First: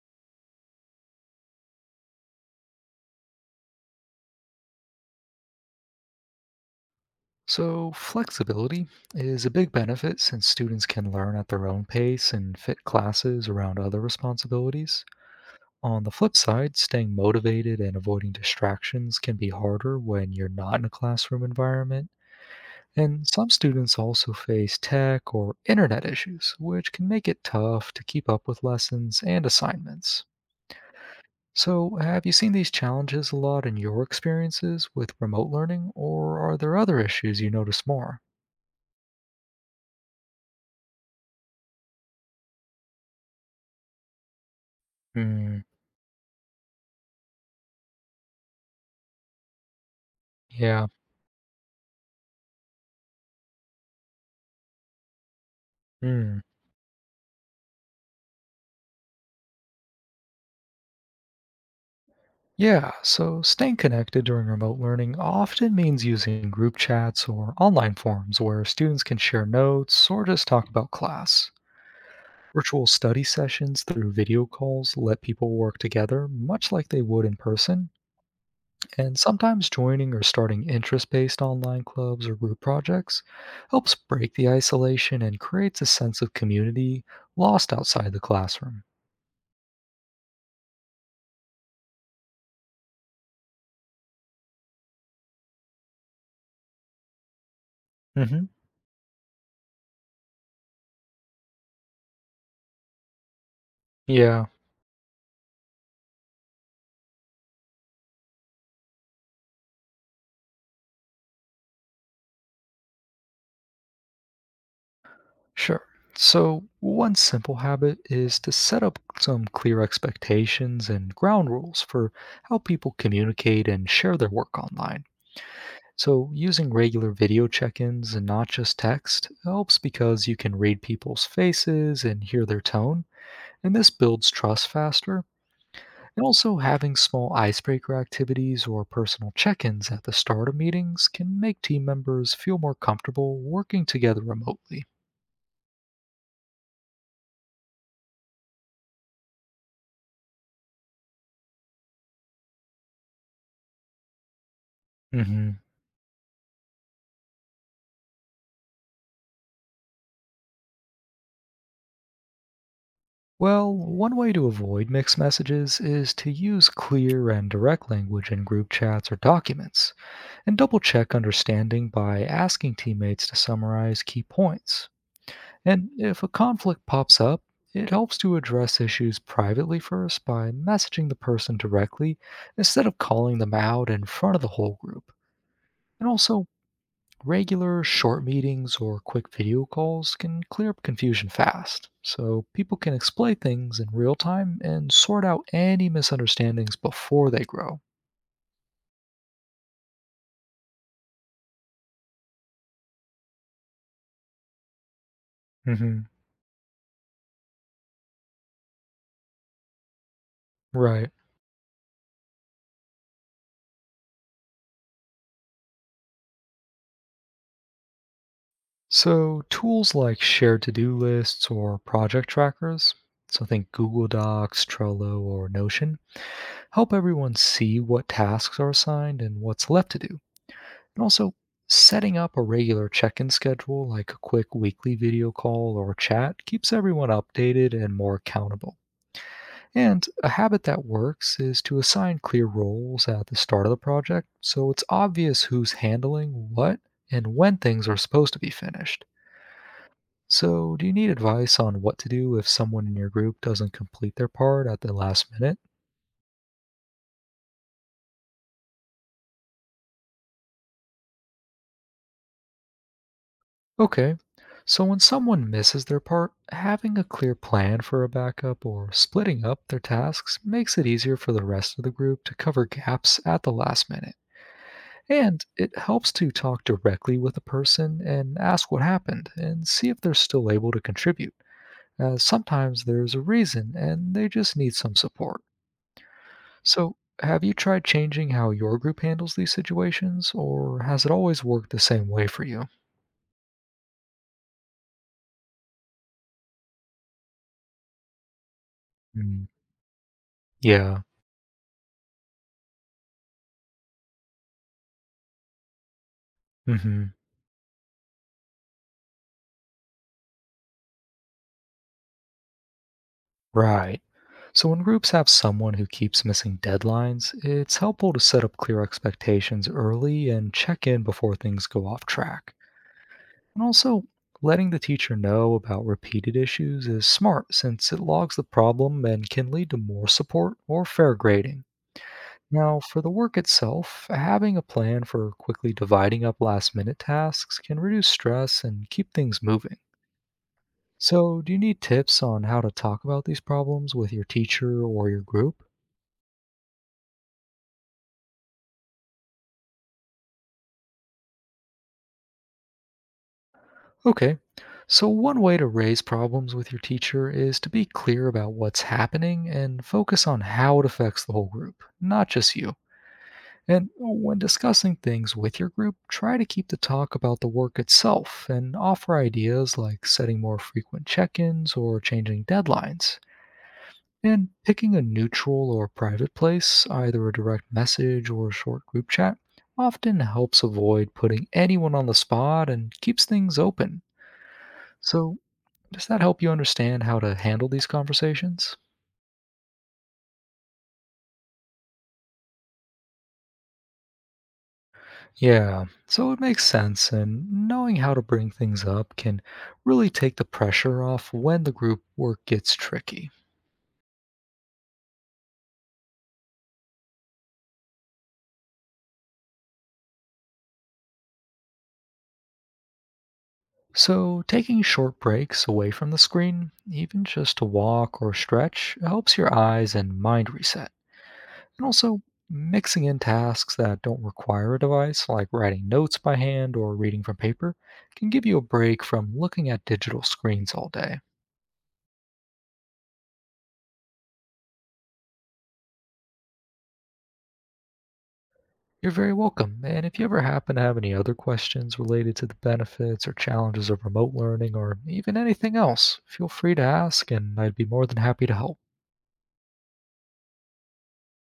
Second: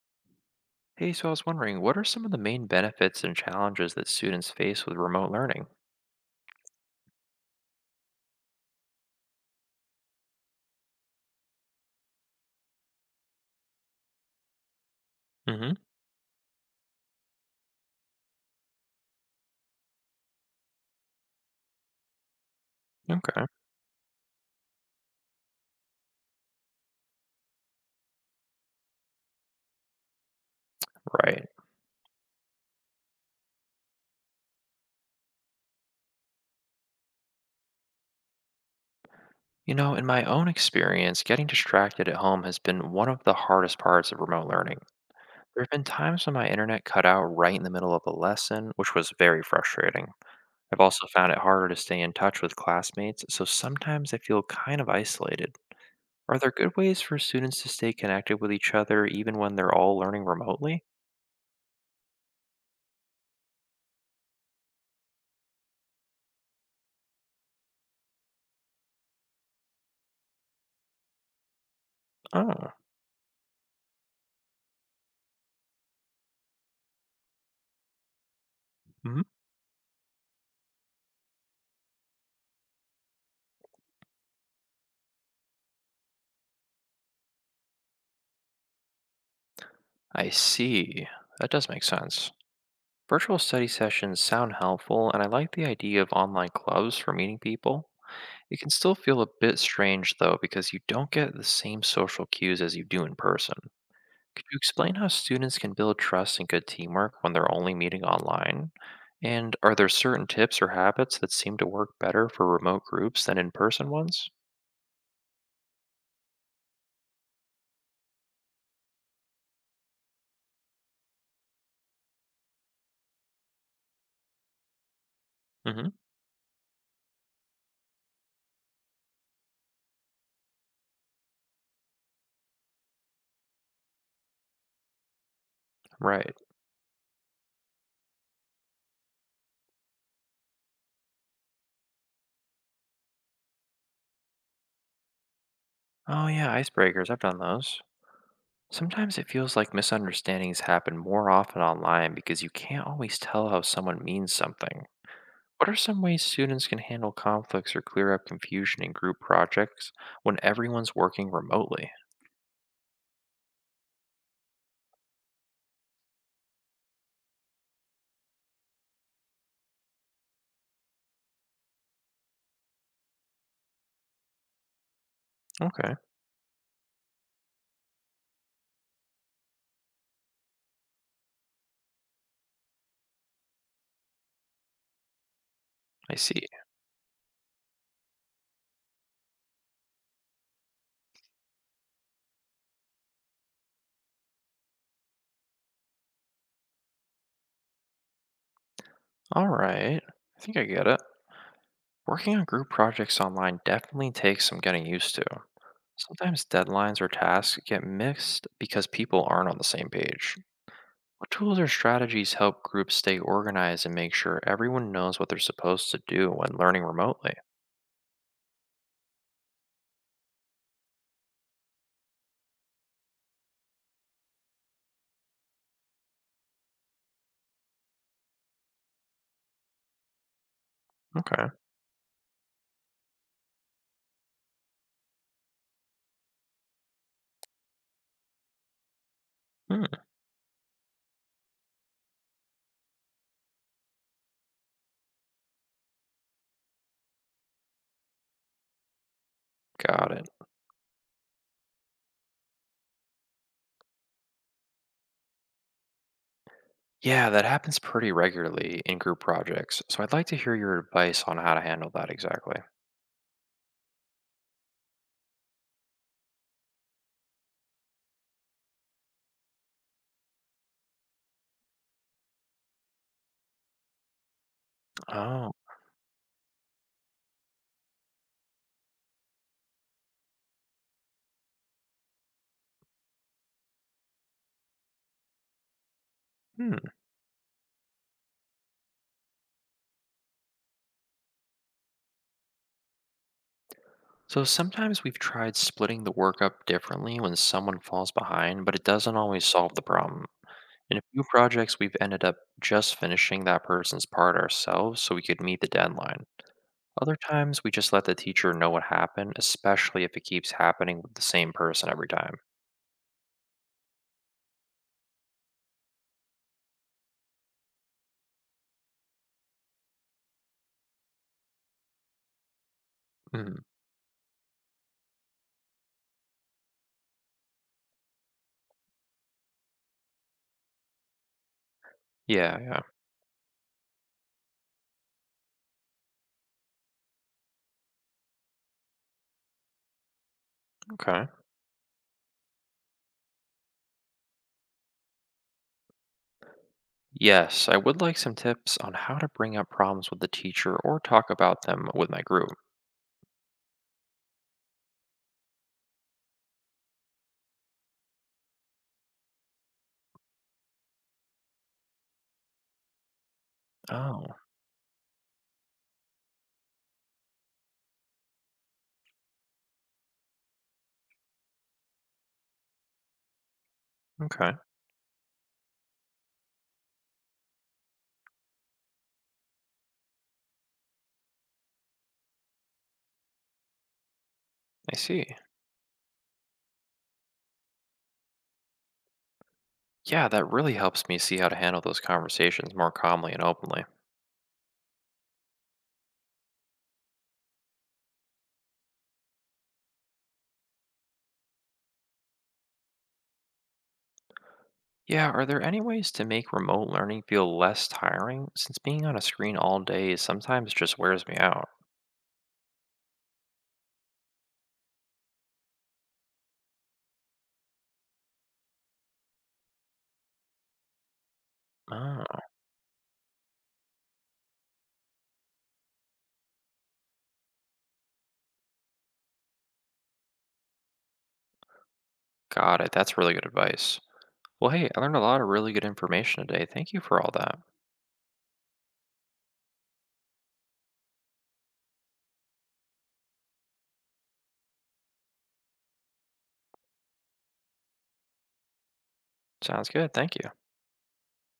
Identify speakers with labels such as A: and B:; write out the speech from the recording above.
A: Hey, so I was wondering, what are some of the main benefits and challenges that students face with remote learning?
B: So, flexibility is a big benefit since students can learn at their own pace and fit classes around other responsibilities.
A: Hmm.
B: On the flip side, staying motivated and avoiding distractions can be harder when you're not in a classroom environment. And
A: Okay,
B: some students also face tech or internet issues, which can make it tough to keep up with lessons and assignments.
A: right.
B: So, have you seen these challenges a lot in your experiences with remote learning, or are there other issues you notice more?
A: You know, in my own experience, getting distracted at home has been one of the hardest parts of remote learning.
B: Hmm.
A: There have been times when my internet cut out right in the middle of a lesson, which was very frustrating. I've
B: Yeah.
A: also found it harder to stay in touch with classmates, so sometimes I feel kind of isolated. Are
B: Mm.
A: there good ways for students to stay connected with each other even when they're all learning remotely?
B: Yeah, so staying connected during remote learning often means using group chats or online forums where students can share notes or just talk about class.
A: Oh.
B: Virtual study sessions through video calls let people work together much like they would in person, and sometimes joining or starting interest based online clubs or group projects helps break the isolation and creates a sense of community lost outside the classroom.
A: I see. That does make sense. Virtual study sessions sound helpful, and I like the idea of online clubs for meeting people.
B: Hmm.
A: It can still feel a bit strange, though, because you don't get the same social cues as you do in person. Could
B: Yeah.
A: you explain how students can build trust and good teamwork when they're only meeting online? And are there certain tips or habits that seem to work better for remote groups than in person ones?
B: Sure. So, one simple habit is to set up some clear expectations and ground rules for how people communicate and share their work online.
A: Hmm.
B: So, using regular video check ins and not just text helps because you can read people's faces and hear their tone, and this builds trust faster. And
A: Right.
B: also, having small icebreaker activities or personal check ins at the start of meetings can make team members feel more comfortable working together remotely.
A: Oh, yeah, icebreakers. I've done those. Sometimes it feels like misunderstandings happen more often online because you can't always tell how someone means something.
B: Mhm.
A: What are some ways students can handle conflicts or clear up confusion in group projects when everyone's working remotely?
B: Well, one way to avoid mixed messages is to use clear and direct language in group chats or documents, and double check understanding by asking teammates to summarize key points. And
A: Okay.
B: if a conflict pops up, it helps to address issues privately first by messaging the person directly instead of calling them out in front of the whole group. And
A: I see.
B: also, regular short meetings or quick video calls can clear up confusion fast, so people can explain things in real time and sort out any misunderstandings before they grow.
A: All right, I think I get it. Working on group projects online definitely takes some getting used to.
B: Hmm.
A: Sometimes deadlines or tasks get mixed because people aren't on the same page.
B: Right.
A: What tools or strategies help groups stay organized and make sure everyone knows what they're supposed to do when learning remotely?
B: So, tools like shared to do lists or project trackers, so think Google Docs, Trello, or Notion, help everyone see what tasks are assigned and what's left to do. And also,
A: Okay.
B: setting up a regular check in schedule, like a quick weekly video call or chat, keeps everyone updated and more accountable.
A: Hmm.
B: And a habit that works is to assign clear roles at the start of the project so it's obvious who's handling what and when things are supposed to be finished.
A: Got it.
B: So, do you need advice on what to do if someone in your group doesn't complete their part at the last minute?
A: Yeah, that happens pretty regularly in group projects. So I'd like to hear your advice on how to handle that exactly.
B: Okay. So when someone misses their part, having a clear plan for a backup or splitting up their tasks makes it easier for the rest of the group to cover gaps at the last minute. And
A: Oh.
B: it helps to talk directly with the person and ask what happened and see if they're still able to contribute, as sometimes there's a reason and they just need some support.
A: Hmm.
B: So, have you tried changing how your group handles these situations, or has it always worked the same way for you?
A: So sometimes we've tried splitting the work up differently when someone falls behind, but it doesn't always
B: Mm.
A: solve the problem. In
B: Yeah.
A: a few projects, we've ended up just finishing that person's part ourselves so we could meet the deadline.
B: Hmm.
A: Other times, we just let the teacher know what happened, especially if it keeps happening with the same person every time.
B: Right. So when groups have someone who keeps missing deadlines, it's helpful to set up clear expectations early and check in before things go off track.
A: Hmm.
B: And also, letting the teacher know about repeated issues is smart since it logs the problem and can lead to more support or fair grading.
A: Yeah,
B: Now,
A: yeah.
B: for the work itself, having a plan for quickly dividing up last minute tasks can reduce stress and keep things moving.
A: Okay.
B: So, do you need tips on how to talk about these problems with your teacher or your group?
A: Yes, I would like some tips on how to bring up problems with the teacher or talk about them with my group.
B: Okay. So, one way to raise problems with your teacher is to be clear about what's happening and focus on how it affects the whole group, not just you. And
A: Oh,
B: when discussing things with your group, try to keep the talk about the work itself and offer ideas like setting more frequent check ins or changing deadlines. And
A: okay.
B: picking a neutral or private place, either a direct message or a short group chat, often helps avoid putting anyone on the spot and keeps things open.
A: I see.
B: So, does that help you understand how to handle these conversations?
A: Yeah, that really helps me see how to handle those conversations more calmly and openly.
B: Yeah, so it makes sense, and knowing how to bring things up can really take the pressure off when the group work gets tricky.
A: Yeah, are there any ways to make remote learning feel less tiring since being on a screen all day sometimes just wears me out?
B: So, taking short breaks away from the screen, even just to walk or stretch, helps your eyes and mind reset. And also,
A: Oh,
B: mixing in tasks that don't require a device, like writing notes by hand or reading from paper, can give you a break from looking at digital screens all day.
A: got it. That's really good advice. Well, hey, I learned a lot of really good information today. Thank you for all that.
B: You're very welcome. And if you ever happen to have any other questions related to the benefits or challenges of remote learning or even anything else, feel free to ask and I'd be more than happy to help.
A: Sounds good. Thank you.